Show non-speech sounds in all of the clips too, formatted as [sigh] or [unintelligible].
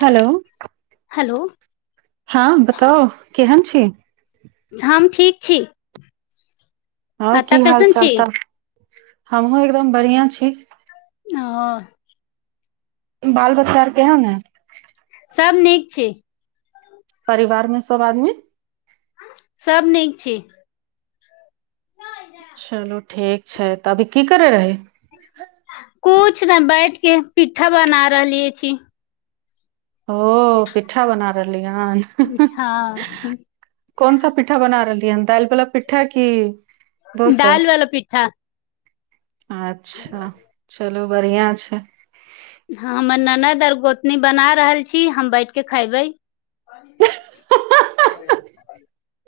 Hello hello हँ बताउ केहन छी हम ठीक छी हँ एतऽ की हाल कैसन चाल छी तऽ हमहुँ एकदम बढ़ियाँ छी अ-अ बाल बच्चा आर केहन हय सब नीक छै परिवार मे सब आदमी सभ नीक छी चलू ठीक छै तऽ अभी की करै रही कुछ ने बैठ के पिठ्ठा बना रहलियै छी ओ पिठा बना रहल ली अछा [unintelligible] कोन सा पिठ्ठा बना रहलियै हन दालिवला पिठ्ठा की दोसर दाल वाला पिठ्ठा अच्छा चलु बढ़ियाँ छै हँ हमर ननद आर गोतनी बना रहल छी हम बैठ के खेबै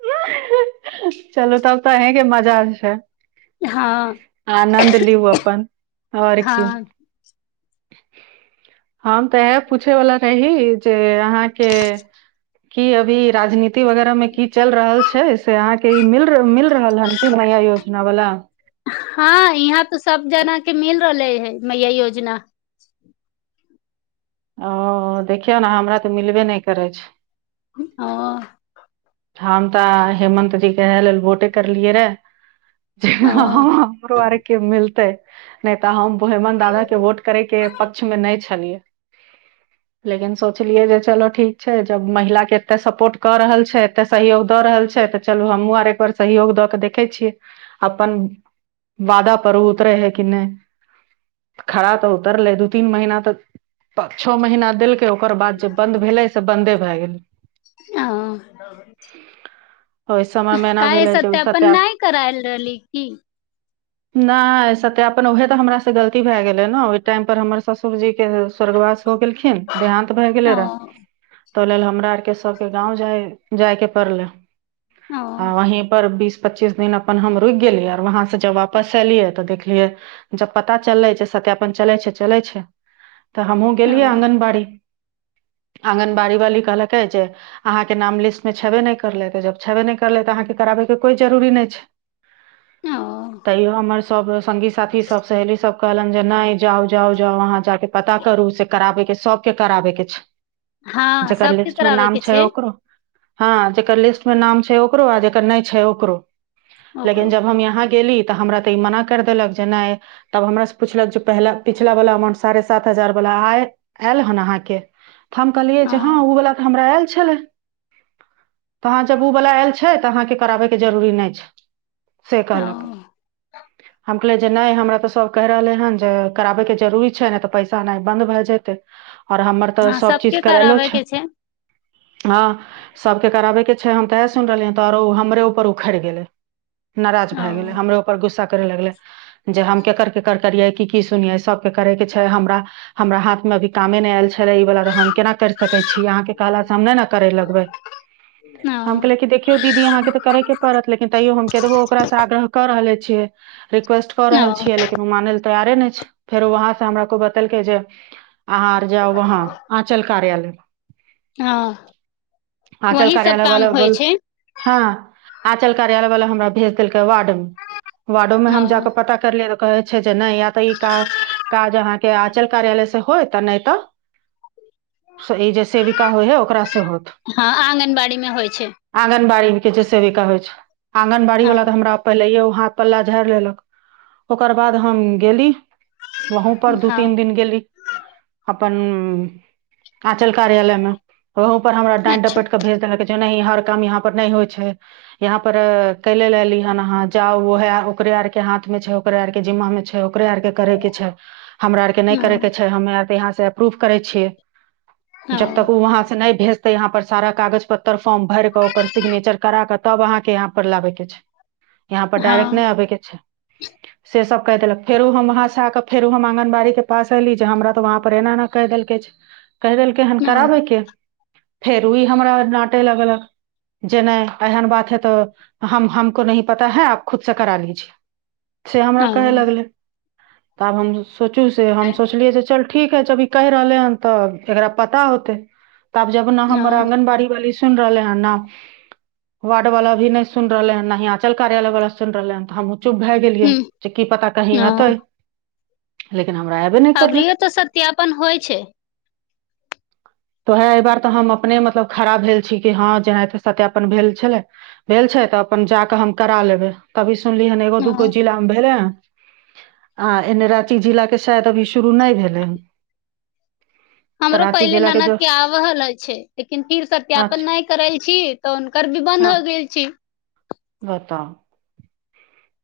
[unintelligible] चलु तब तं अंहीं के मजा- हँ [unintelligible] आनन्द लिउ अपन आओर की हँ हम तऽ ईहा पूछे वला रहि जे अहाँके की अभी राजनीति वगैरह मे की चल रहल छै से अहाँके ई मिल मिल रहल हन कि नया योजना वाला हँ यहाँ तऽ सब जना के मिल रहले हइ मैया योजना ओ देखियौ ने हमरा तऽ मिलबे नहि करै छै अ- हम तऽ हेमत जी कें इहा लेल वोटे करलियए रे जे हँ ओ हह हमरो आर के मिलतै नहि तऽ हम बोेहिमन दादाक के वोट करयके पक्षमे नहि छलियै लेकिन सोचलियै जे चलअ ठीक छै जब महिलाके एतेक सपोर्ट कऽ रहल छै एतेक सहयोग दऽ रहल छै तऽ चलू हमहुँ आर एकबार सहयोग दऽ कऽ देखै छियै अपन वादापर ओ उतरै हइ कि नहि खड़ा तऽ उतरलै दू तीन महीना तऽ पाँच छ महिना देलकै ओकर बाद जे बन्द भेलै से बन्दे भए गेल आ ओहि समय मे एना काहे भेलै जे ओ सत्यापन सत्या नहि कराल रहलै की नहि सत्यापन उएहे तऽ हमरास गलती भए गेलै ने ओहि टाइमपर हमर ससुरजीके स्वर्गवास हो गेलखिन देहानंत भए गेले ओ रऽ तऽह लेल हमरा आरके सभके गाँव जाय जायके पड़लै ओ हँ वहीं पर बिस पच्चीस दिन अपन हम रुकि गेलियै आर वहाँसे जब वापस एयलियै तऽ देखलियै जब पता चललै सत्यापन चलै छै चलै छै तऽ हमहूँ गेलियै ओ आङंगगनबाड़ी आङ्गनबाड़ी वाली कहलकै जे अहाँके नाम लिस्टमे छेबे नहि करलै तऽ जब छेबे नहि करलै तऽ अहाँके कराबयके कोइ जरूरी नहि छै। ओ तैो हमर सब स्गी साथी सब सहेली सब। कहलन जे नहि जाउ जाउ जाउ वहाँ जााक। पता करू से कराबेके सबके कराबे के छै हँ जकर सबके लिस्ट मे कराबै नाम के छै ओकरो हँ जेकर लिस्ट मे नाम छै ओकरो आ जकर नहि छै ओकरो लेकिन ओकरो जब हम यहाँ गेली। तऽ हमरा तऽ ई मना कर देलक जे नहि तब हमरा से पुछलक जे प पिछला वाला अउंट सारे सात हजार वाला आयल आहा के तऽ हम कहलियए जे हँ ओ वालला के हमरा आयल। तहाँ जब ओ वला आयल छै तऽ अहाँके कराबैके जरूरी नहि छै। ओ सेकलक हम ै नहि हमरा तऽ सब कहि रहलै हँ जे कराबैके जरुररी छै नहि पैसा नहि बन्द भए जतै आओर हमर तऽ हँ सब चीज सबके करेलो कराबै छै के हँ सभके कराबेके छै हम तएह सुन रहलियै तऽ आरो हमरे ऊपर उखड़ि गेलै नाराजज ओ भए गेलै हमरोऊपर गुस्सा। कर लगले जे हम केकर केकर करिय कि की सुनिये सबके करे के हमरा हमरा हाथ मे अभी कामे नहि आयल छै। हम केना कर छिन आहा के कहला से हम नहि ने कर ओ छिकय छै रिक्वेस्ट कर ओ रहल छीये लेकिन उ माने ले तैयारे ने छै फेर वहाँ से हमरा को बदल के जे अहाँ आर जाउ वहाँ आंचल कार्यालय ओ आचल वही सब काम कार्यालयवला होइ बोल छै हँ आचल कार्यालय वाला हमरा भेज देल वार्ड मे वार्डो में ओ हम जााकऽ पता कर लिय त कै छथि या तऽ ई काजहाँके के आचल कार्यालय से होय तऽ नहि तऽ ई जे सेविका होइ है ओकरास से होत हँ आंगनबाड़ी मे होइ छै आङगनबाड़ी जे सेविका होइ छै आंगनबाड़ी हँ वला तऽ हमरा पहिलेयौ हाथ पल्ला झाड़ि लेलक ओकर बाद हम गेली वहुँ पर दु- हँ तीन दिन गेली अपन अंचल कार्यालय मे उहं पर हमरा डंट अच्छा डपैट के भेज देलक जे नहि हर काम इहाँ पर न होइ छै इहाँ पर कैले ला एली हन अहाँ जाउ उहे ओकरे आर के हाथ में छै ओकरे आर के जिम्मा मे छै ओकरे आर के करै के छै हमरा आर के नहि ओ करै के छै हमे आर त इहाँ स से एप्रूव करै छियै ओ जब तक उ वहाँ से नहि भेज- तऽ इहाँ पर सारा कागज पत्तर फॉर्म भरि के ओकर सिग्नेचर करा क तब अहाँ के इहाँ पर लाबै के छै इहाँ पर डायरेक्ट नहि हँ आबै के छै से सब कहि देलक फेर हम वहाँ से आके फेरो हम आंगनबाड़ी के पास एऐली जे हमरा तऽ वहाँ पर एना ऐना कहि देलक छै कहि देलकै हन ओ कराबैके फेर ओ ई हमरा डांटे लगलक जे नहि एहन बात है तो हम हमको नहीं पता है आप खुद से करा लीजिए से हमरा ओ कहय लगलै तब हमहु सोचू से हम सोचलियै से चल ठीक हइ जभी ई कहि रहलेहन तऽ एकरा पता होतै ताब जब न हमर आंगनबाड़ी वाली सुन रहले हें न वार्ड वला भी न सुन रहले हें न हि अंचल कार्यालय वला सुन रहले हें त हम चुप भए गेलियै हूँ जे की पता कहीं हतैय ह [unintelligible] अबरियौ तऽ सत्यापन होइ छै तऽ ओएह एहि बार तऽ हम अपने मतलब खड़ा भेल छी कि हँ जेनाहिंते सत्यापन भेल छलै भेल छै तऽ अपन जााकऽ हम करा लेबै त भी- सुनली हन एगो हँ दुूगो जिल भेलै हन आ एने राति जिला के शायद अभी शुरू नहि भेलै हन तऽ हमरो राँची पहिले जिलाके ननद जो के आब ह रहल छै लेकिन फिर सत्यापन अच्छा नहि करै छी तऽ हुनकर भी बन्द हँ हो गेल छी बताउ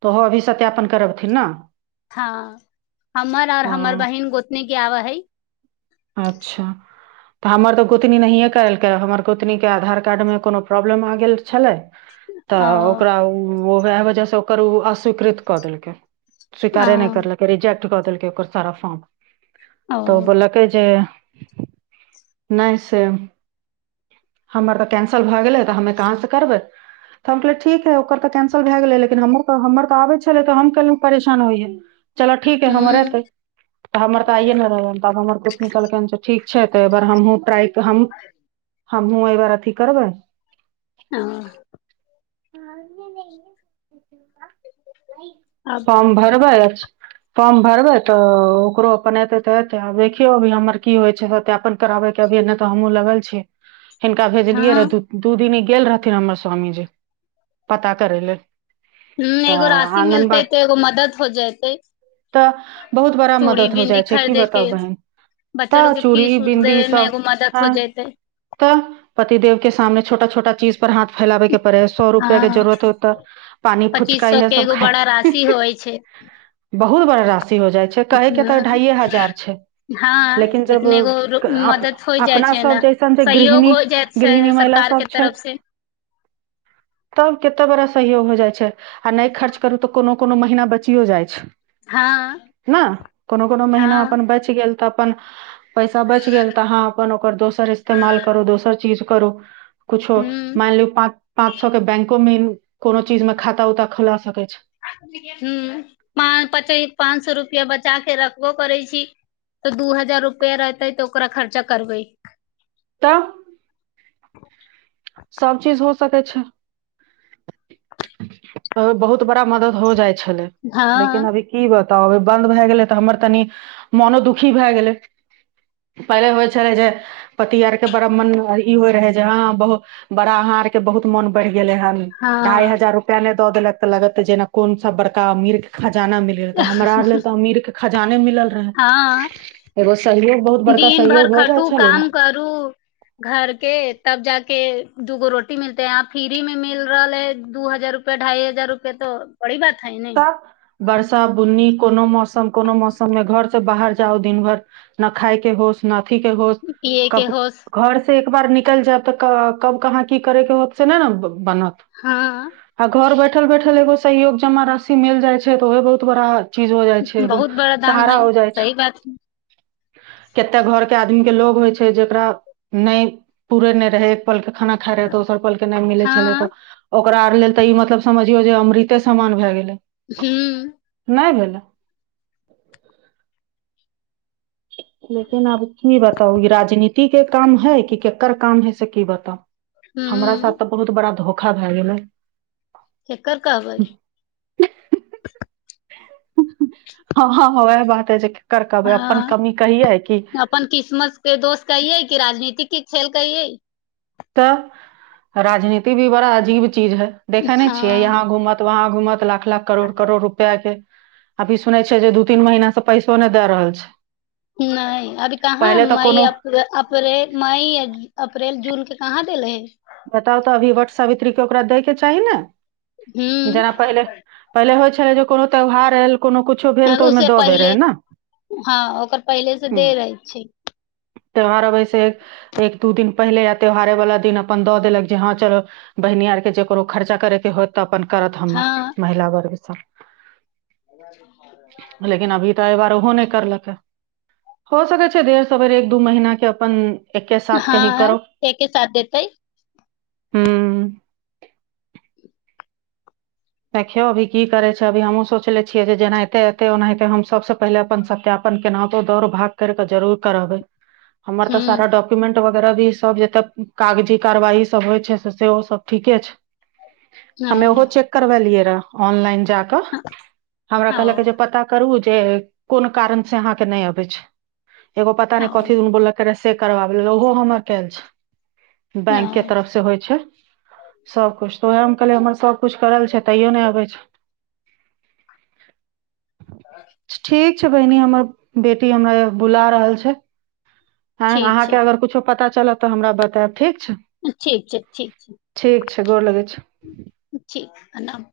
त ओहो अभी सत्यापन करबथिन न हँ हमर और हमर हँ बहिन गोतनी के आब हइ अच्छा तऽ हमर तऽ गोतनी नहिए करेलकै हमर गोतनीके आधार कार्डमे कोनो प्रॉब्लम आ गेल छलै ओ तऽ ओकरा ओ- वएह वजहसँ ओकर ओ अस्वीकृत कऽ देलकै ओ स्वीकरे नहि करलकै रिजेक्ट त कदेलकै ओकर सारा फाँर्म ओ तऽ बोलकै से नहि से हमर तऽ कैन्सल भऽ गेलै तऽ हमे कहाँ से करबै तऽ हम कहल ठीक हइ ओकर तऽ कैंसल भए गेलै लेकिन हम- हमर तऽ आबै छल तऽ हम कैलाय परेशान होइयै चल ठीक है हमर हूँ एतै त हमर तऽ आइे ने रहल त आब हमर कोन- ठीक छै तऽ एहि बार हमहूँ ट्राय हमहूँ हमहूँ एहि बार अथी करबै अ- ह [unintelligible] अब फॉर्म भरबै फॉर्म भरबै तऽ ओकरो अपन एते तऽ एतै आ देखियौ अभी हमर अभी की होइ छै सत्यापन कराबैके अभी नहि तऽ हमहुँ लागल छियै हिनका भेजलियै हँ रहा दू दिन गेल रहथिन हमर स्वामीजी पता करै लेल हूँ एगो तऽ राशि आङ्गनबाड़ी मिलतै तऽ एगो मदद हो जतै तऽ बहुत बड़ा मदद हो जाइ छै की के बताउ बहिन बच्चा तऽ लोग के चूड़ी फीस उस बिन्दी ई देबे में सब एगो मदद हँ हो जयतै तऽ पतिदेव के सामने छोटा छोटा चीज पर हाथ फैलाबैके पड़ै हइ सौ रुपआ के हँ जरूरत होत तऽ पानि फुच- पच्चीस सौ के एगो बड़ा राशि होइ छै बहुत बड़ा रा- होइ छै कहै के तऽ हँ ढाइ हजार छै लेकिन हँ जब एगो रो- मदद हो जाइ अपना छै सब ने जैसन सहयोग हो जायत गृहणी महिला सरकार के सब छै तरफ से तब कते बरा सहयोग हो जाइ छै आ नहि खर्च करू तऽ कोनो कोनो महीना बचियो जाइ छै हँ न कोनो कोनो महिना हँ अपन बच गेल तऽ अपन पैसा बचि गेल तऽ हाँ अपन ओकर दोसर इस्तेमाल करो दोसर चीज करो कुछो हूँ माइन लियौ पाँ- पाँच सौ के बैंको मे कोनो चीज मे खा- उता खोला सकै छै ह प पच पाँच सए रुपआ बचा क रखबो करै छी तऽ दू हजार रुपआ रहतै तऽ ओकरा खर्चा करबै तऽ सब चीज हो सकै छै तऽ बहुत बड़ा मदद हो जाइ छै छलै हँ लेकिन अभी की बात तब अभ बंद भए गेले ते हमर तनी मोनो दुखी भए गेले पहिले होय छले जे पति आर के बड़ा मन ई होय रहे जे हा बहु बड़ा अहा आर के बहुत मन बढ़ गेले हे ढइ हँ हजार रुपआ ने दऽ देलक तऽ लगत जेना कोन सा बड़का अमीर के जाना मिल रह हमरा आर ल त अमीर खजाना हँ सहयोग बहुत बड़का दिन भर सहयोग हो जाइ खटू छलै ने काम करू घर के तब जाक दूगो रोटी मिलत है यहाँ फ्री में मिल रहल है दू हजार रुपआ ढाई हजार रुपएो बड़ी बात खाय नहि बर्सा बुन्नी कोनो मौसम कोनो मौसम मे घर से बाहर जाउ दिन भर न खााय के होस न के हो पियए के कब होश घर से एक बार निकल जायब तऽ कब कहाँ की करे के होत से ने ने बनत हँ आ घर ब ठलैठल एगो सहयग जमाा सी मिल जाइ छै तऽ ओहे बहुत बड़ा चीज हो जाइ छै ए बहुत बड़ा दान सहारा है हो जाइ छै सही बात कतेक घरके आदमी के लोग होइ छै जेकरा नहि पूुरे नहि रहै पल के खाना खा रहै तऽ ओस पल के नाम मिले छलै तऽ हँ ओकरा आर लेल तऽ ई मतलब समझियो जे अमृते समामान भय गेले हू नहि भेल लेकिन अबी बताउ राजनीति ी के काम है क केकर काम है से की बताउ हमरा हूँ साथ तऽ बहुत बड़ा धोखा ोखा भए गेलै हकर कह भइ हँ हँ ह बात है जे केकर कहबै अपन हँ कमी कहियै कि अपन किसमस के दोस्त कहिए कि राजनीतििक क सेेल कहिै तऽ राजनीति भी बड़ा अजीब चीज है देखेने छियै हँ यहाँ घूमत वहाँ घूमत लाख लाख करोड़ करोड़ रुपआ के अभी सुनै छियै जे दू तीन महिना से पैसो नहि देय रहल छै नहि अभी कहाँ पहिले तऽ मई कोनो अप अप्र मई य अप्रैल जून के कहाँ देलै हइ बताउ तऽ अभी वटसवित्रीके ओकरा दैके चाही ने जेना हूँ पहिले पहिले होइ छै छलै जे कोनो त्योहार आएल हाँ उस से पहिले हँ ओकर पहिले से हूँ दे रहै छी त्योहार अबैसे एक दू दिन पहिले या त्यौहारे वाला दिन अपन द देलक जे हँ चल बहिनी आर के जे कोनो खर्चा करै के होत तऽ अपन करत हमर हँ महिला वर्ग [unintelligible] लेकिन अभी तऽ एहि बार ओहो नहि करलकै हो सकै छै देर सवेर एक दू महीना के अपन एके साथ हँ एके साथ देतै हूँ देखियौ अभी की करै छै अभी हमहूँ सोचनेे छियै जे जेनाहिते अेतै ओनाहितै हम सभसँ पहिले अपन सत्यापन केनाहितो दौड़ भाग करि कऽ जरूर करबै हमर तऽ हूँ सारा डक्युमेंट ब- तरह भी सब जते कागजी कार्यवाही सब होइ छै सेहो सब ठीके छै ओ हमे ओहो चेक कैलिए रहा ऑन लाईन जा क हमरा कहल पता करु से कोन कारण से अहाँके नहि अबै छै एगो पता ओ नै कथीदून बोललके रहा से करबाबै ला ओहो हमर केएल छै ओ बैंक के तरफ से होइ छै सबकुछ तऽ ओएह कले हमर सबकुछ करल छै तैयो नहि अबै छै [inaudible] ठीक छै बहिनी हमर बेटी हमरा बुला रहल छै हँ ठीक अहाँके छै अगर कुछो पता चलत तऽ हमरा बतायब ठीक छै ठीक छै ठीक छै ठीक गोर लगै छी जी प्रणाम